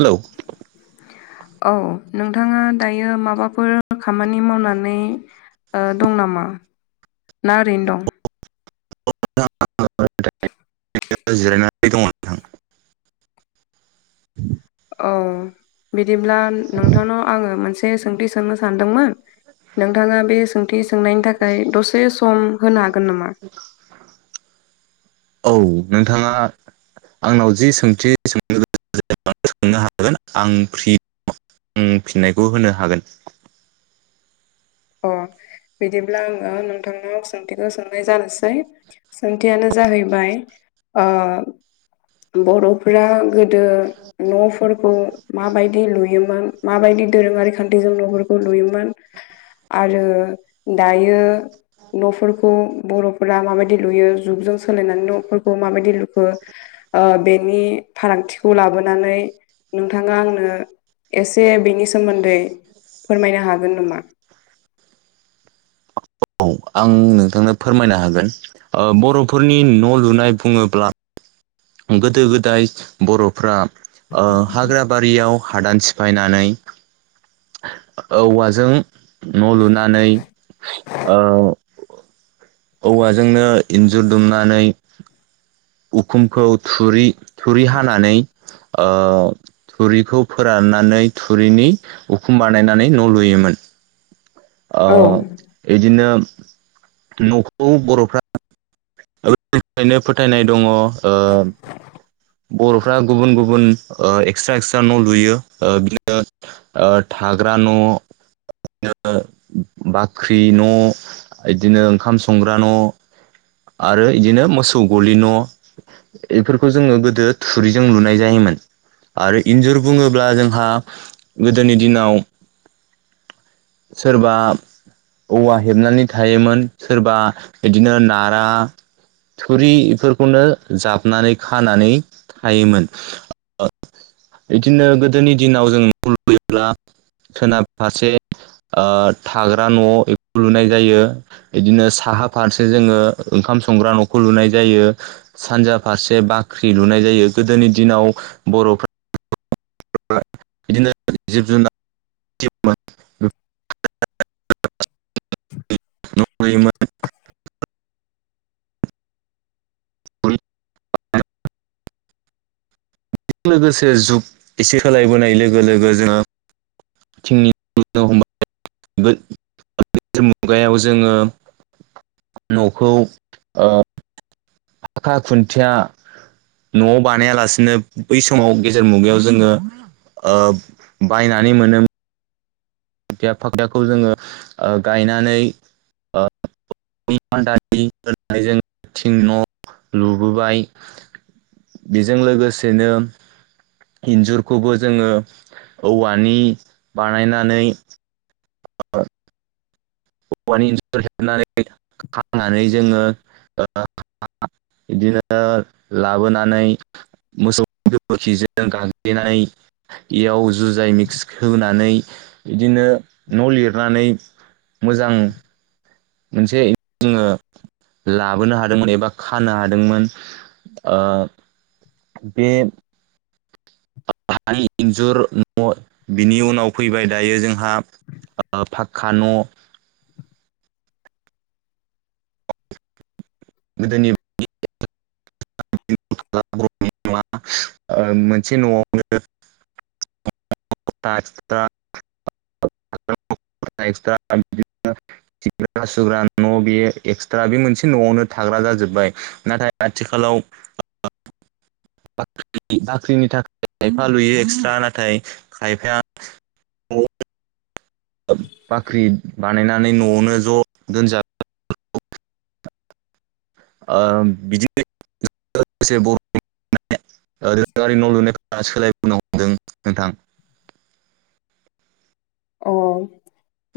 Hello. [inaudible] औ नोंथाङा दायो माबाफोर खामानि मावनानै ओ दं नामा ना ओरैनो दं? [unintelligible] जिरायनानै दङ [unintelligible] औ बिदिब्ला नोंथांनाव आङो मोनसे से सोंथि सोंनो सानदोंमोन नोंथा बे सोंथि सोंनायनि थाखाय दसे सम होनो हागोन नामा? औ नोंथाङा आंनाव जि सोंथि सोंनो गोनां [unintelligible] सोंनो हागोन आं फ्रि फिननायखौ होनो हागोन। अ बिदिब्ला आङो नोंथांनाव सोंथिखौ सोंनाय जानोसै। सोंथियानो जाहैबाय ओ बर'फोरा गोदो न'फोर खौ माबायदि लुयोमोन माबायदि दोरोङारि खान्थिजों न'फोरखौ लुयोमोन आरो दायो न'फोरखौ बर'फोरा माबायदि लुयो जुगजों सोलायनानै न'फोरखौ माबायदि लुखो बेनि फारागथिखौ लाबोनानै नोंथाङा आंनो एसे बेनि सोमोन्दै फोरमायनो हागोन नामा? औ आं नोंथांनो फोरमायनो हागोन बर'फोरनि न' लुनाय बुङोब्ला गोदो गोदाय बर'फ्रा ओ हाग्राबारियाव हादान सिफायनानै औवाजों न' लुनानै ओ औवाजोंनो इन्जुर दुमनानै उखुमखौ थुरि थुरि हानानै ओ थुरिखौ फोराननानै थुरिनि उखुम बानायनानै न' लुयोमोन ओ औ इदिनो न'खौ बर'फ्रा [unintelligible] फोथायनाय दङ ओ बर'फ्रा गुबुन गुबुन ओ एक्सट्रा एक्सट्रा न' लुयो ओ बिदिनो ओ थाग्रा न' [unintelligible] बिदिनो बाख्रि न' बिदिनो ओंखाम संग्रा न' आरो इदिनो मोसौ गलि न' बेफोरखौ जोङो गो दो थुरिजों लुनाय जायोमोन आरो इन्जुर बुङोब्ला जोंहा गोदोनि दिनाव सोरबा औवा हेबनानै थायोमोन सोरबा बिदिनो नारा थुरिफोरखौनो जाबनानै खानानै हायोमोन बिदिनो गोदोनि दिनाव जों न' लुयोब्ला सोनाब फारसे ओ थाग्रा न' बेखौ लुनाय जायो बिदिनो साहा फारसे जोङो ओंखाम संग्रा न'खौ लुनाय जायो सानजा फारसे बाख्रि लुनाय जायो गोदोनि दिनाव बर'फ्रा [unintelligible] बिदिनो जिब जुनार [unintelligible] न' लुयोमोन बे लोगोसे जुग एसे सोलायबोनाय लोगो लोगो जोङो थिंनि [unintelligible] गो [unintelligible] मुगायाव जोङो न'खौ ओ फाखा खुनथिया न'आव बानायालासिनो बै समाव गेजेर मुगायाव जोङो ओ बायनानै मोनोमोन बिया फाख्राखौ जोङो ओ गायनानै दानि होनानै जों थिं न' लुबोबाय बेजों लोगोसेनो इन्जुरखौबो जोङो औवानि बानायनानै [unintelligible] औवानि इनजुर हेबनानै खानानै जोङो [unintelligible] बिदिनो लाबोनानै मोसौ गोबोरखिजों गाग्लिनानै बेयाव जुजाय मिक्स होनानै बिदिनो न' लिरनानै मोजां मोनसे जोङो लाबोनो हादोंमोन एबा खानो हादोंमोन आ बे आंनि इन्जुर न' बिनि उनाव फैबाय दायो जोंहा ओ फाखका न' गोदोनि बायदि [unintelligible] [unintelligible] मोनसे न'आवनो [unintelligible] [unintelligible] बिदिनो खिग्रा हासुग्रा न' बे एक्सट्रा बे मोनसे न'आवनो थाग्रा जाजोबबाय नाथाय आथिखालाव बाख्रिनि थाखाय खायफा लुयो एक्सट्रा नाथाय खायफाया न' बाख्रि बानायनानै न'आवनो ज' दोनजाब ओ बिदिनो लोगोसे बर [unintelligible] ओ दोरोङारि न' लुनाय सोलायबोनो हमदों नोंथां [unintelligible] औ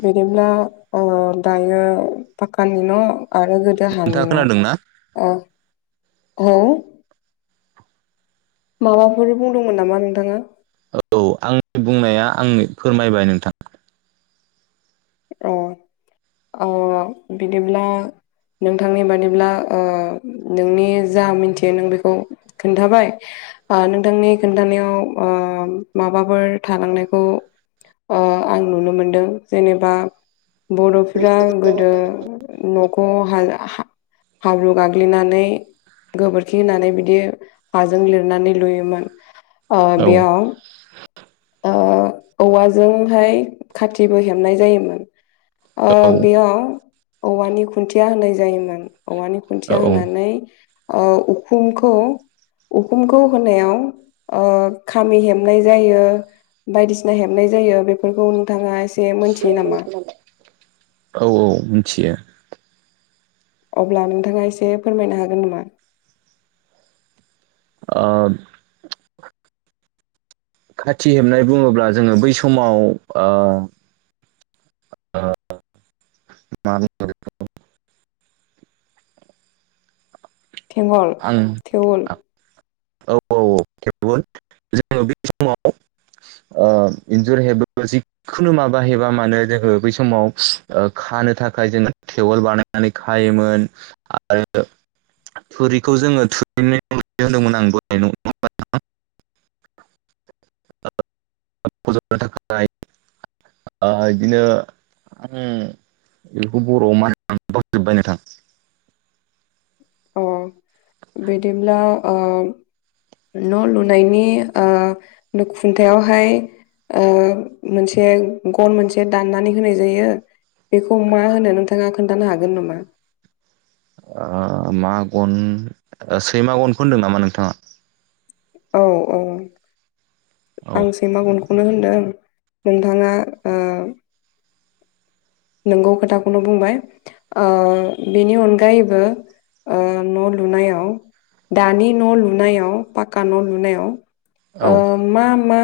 बिदिब्ला ओ दायो फाकानि न' आरो गो दा हानि नोंथाङा खोनादों ना? आ औ [unintelligible] माबाफोर बुंदोंमोन नामा नोंथाङा औ आंनि बुंनाया आंनि फोरमायबाय नोंथां औ औ बिदिब्ला नोंथांनि बादिब्ला नोंनि जा मिथियो नों बेखौ खोन्थाबाय नोंथांनि खोन्थानायाव माबाफोर थालांनायखौ आं नुनो मोनदों जेनेबा बर'फोरा गोदो न'खौ हा हाब्रु गाग्लिनानै गोबोरखि होनानै बिदि हाजों लिरनानै लुयोमोन औ बेयाव औवाजोंहाय खाथिबो हेबनाय जायोमोन ओ औ बेयाव औवानि खुन्थिया होनाय जायोमोन औवानि औ खुन्थिया औ होनानै उखुमखौ उखुमखौ होनायाव खामि हेबनाय जायो बायदिसिना हेबनाय जायो बेफोरखौ नोंथाङा मोनथियो नामा औ औ मिथियो अब्ला नोंथाङा एसे फोरमायनो हागोन नामा ओ खाथि हेबनाय बुङोब्ला जोङो बै समाव ओ [unintelligible] थेंगल आं थेवल औ औ औ थिग जोङो बे समाव आ इन्जुर हेबोबा खुनु माबाहेबा मानो जोङो बै समाव खानो थाखाय जोङो टेवल बानाय नानै खायोमोन आरो थुरिखौ जोङो थुरिनि होनदोंमोन आं [unintelligible] [unintelligible] थाखाय बिदिनो बेखौ बर'आव मा जोबबाय नोंथां अ बिदिब्ला ओ न' लुनायनि खुन्थायावहाय ओ मोनसे गन मोनसे दाननानै होनाय जायो बेखौ मा होनो नोंथाङा खोन्थानो हागोन नामा ओ मा गन सैमा गनखौ होनदों नामा नोंथाङा औ-औ औ आं सैमा गनखौनो होनदों नोंथाङा ओ नोंगौ खोथाखौनो बुंबाय बेनि अनगायैबो ओ न' लुनायाव दानि न' लुनायाव पाक्का न' लुनायाव ओ औ मा मा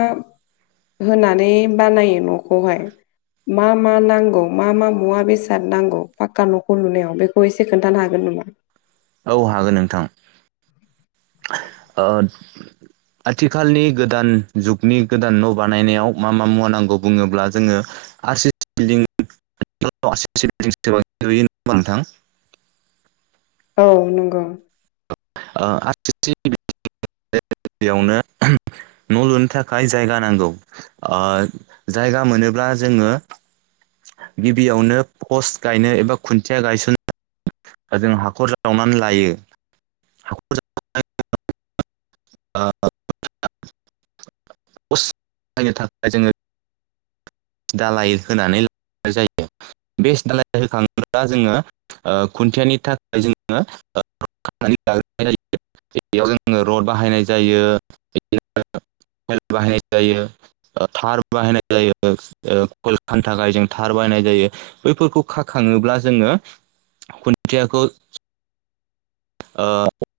होनानै बानायो न'खौहाय मा मा नांगौ मा मा मुवा बेसाद नांगौ फाक्का न'खौ लुनायाव बेखौ एसे खोन्थानो हागोन नामा औ हागोन नोंथां आथिखालनि गोदान जुगनि गोदान न' बानायनायाव मा मा मुवा नांगौ बुङोब्ला जोङो आर सि सि [unintelligible] बिल्डं बिल्डिं लुयो हा नोंथां औ नंगौ [unintelligible] [unintelligible] गिबियावनो न' लुनो थाखाय जायगा नांगौ जायगा मोनोब्ला जोङो गिबियावनो पस्ट गायनो एबा खुन्थिया गायसननो जों हाखर जावनानै लायो हाखर [inaudible] [unintelligible] प्सट बहायनो थाखाय जोङो दालाय होनानै लानाय जायो बेस् दालाय होखाङोब्ला जोङो खुन्थियानि थाखाय जोङो [unintelligible] बेयाव जोङो रड बाहायनाय जायो बिदिनो बाहायनाय जायो थार बाहायनाय जायो ओ [unintelligible] थाखाय जों थार बाहायनाय जायो बैफोरखौ खाखाङोब्ला जोङो खुन्थियाखौ ओ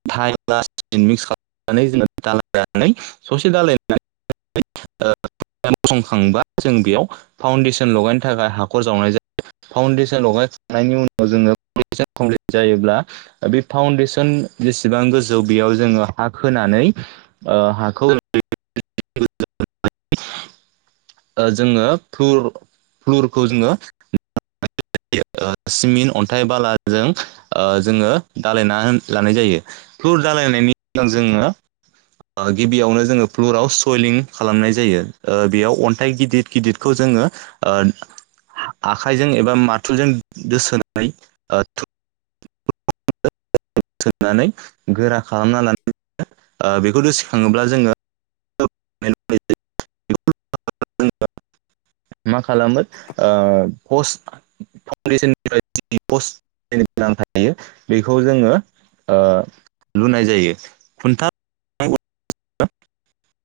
[unintelligible] मिक्स खालामनानै जेन दालायनानै ससे दालायनानै [unintelligible] ओ संखांबा जों बेयाव फाउन्डेसन लगायनो थाखाय हाखर जावनाय जायो फाउन्डेसन लगायखांनायनि उनाव जोङो जायोब्ला बे फाउन्डेसन जेसेबां गोजौ बेयाव जोङो हा खोनानै ओ हाखौ ओ जोङो फ्लुर फ्लुरखौ जोङो सिमिन अन्थाइ बालाजों जोङो ओ दालायना लानाय जायो फ्लुर दालायनायनि उनाव जोङो गिबियावनो जोङो फ्लुराव सयलिं खालामनाय जायो ओ बेयाव अन्थाइ गिदिर गिदिर खौ जोङो ओ आखाइजों एबा मार थुलजों दो सोनानै ओ [unintelligible] [unintelligible] सोननानै गोरा खालामना लानो बेखौ द सिखाङोब्ला जोङो [inaudible] मा खालामो ओ पस्ट फाउडेसननि बायदि पस्ट [unintelligible] बेखौ जोङो लुनाय जायो खुन्था [unintelligible] [inaudible]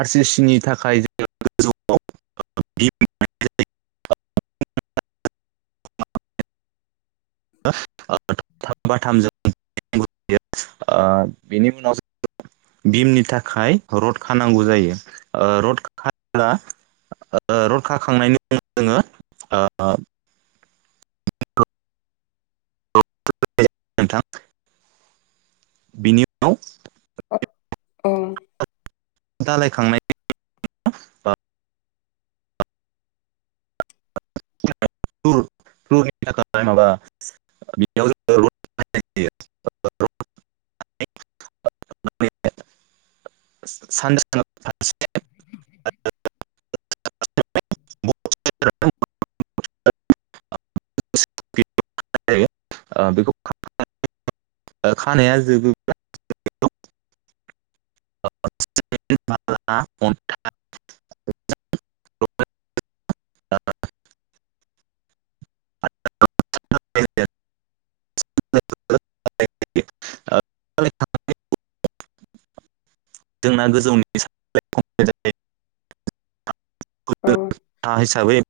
आर सि सि नि थाखाय जों गोजौआव [unintelligible] [unintelligible] बाथामजों [unintelligible] बेनि उनाव ज भिमनि थाखाय रड खानांगौ जायो ओ रड खायोब्ला ओ रड खांनायनि उनाव जोङो ओ [unintelligible] नोंथां बेनि उनाव औ दालायखांनाय फ्लुर फ्लुर नि थाखाय माबा [unintelligible] [unintelligible] [unintelligible] बेखौ [unintelligible] [unintelligible] खानाया जोबोब्ला [unintelligible] [unintelligible] [unintelligible] [unintelligible] जोंना गोजौनि [unintelligible] औ इथा हिसाबै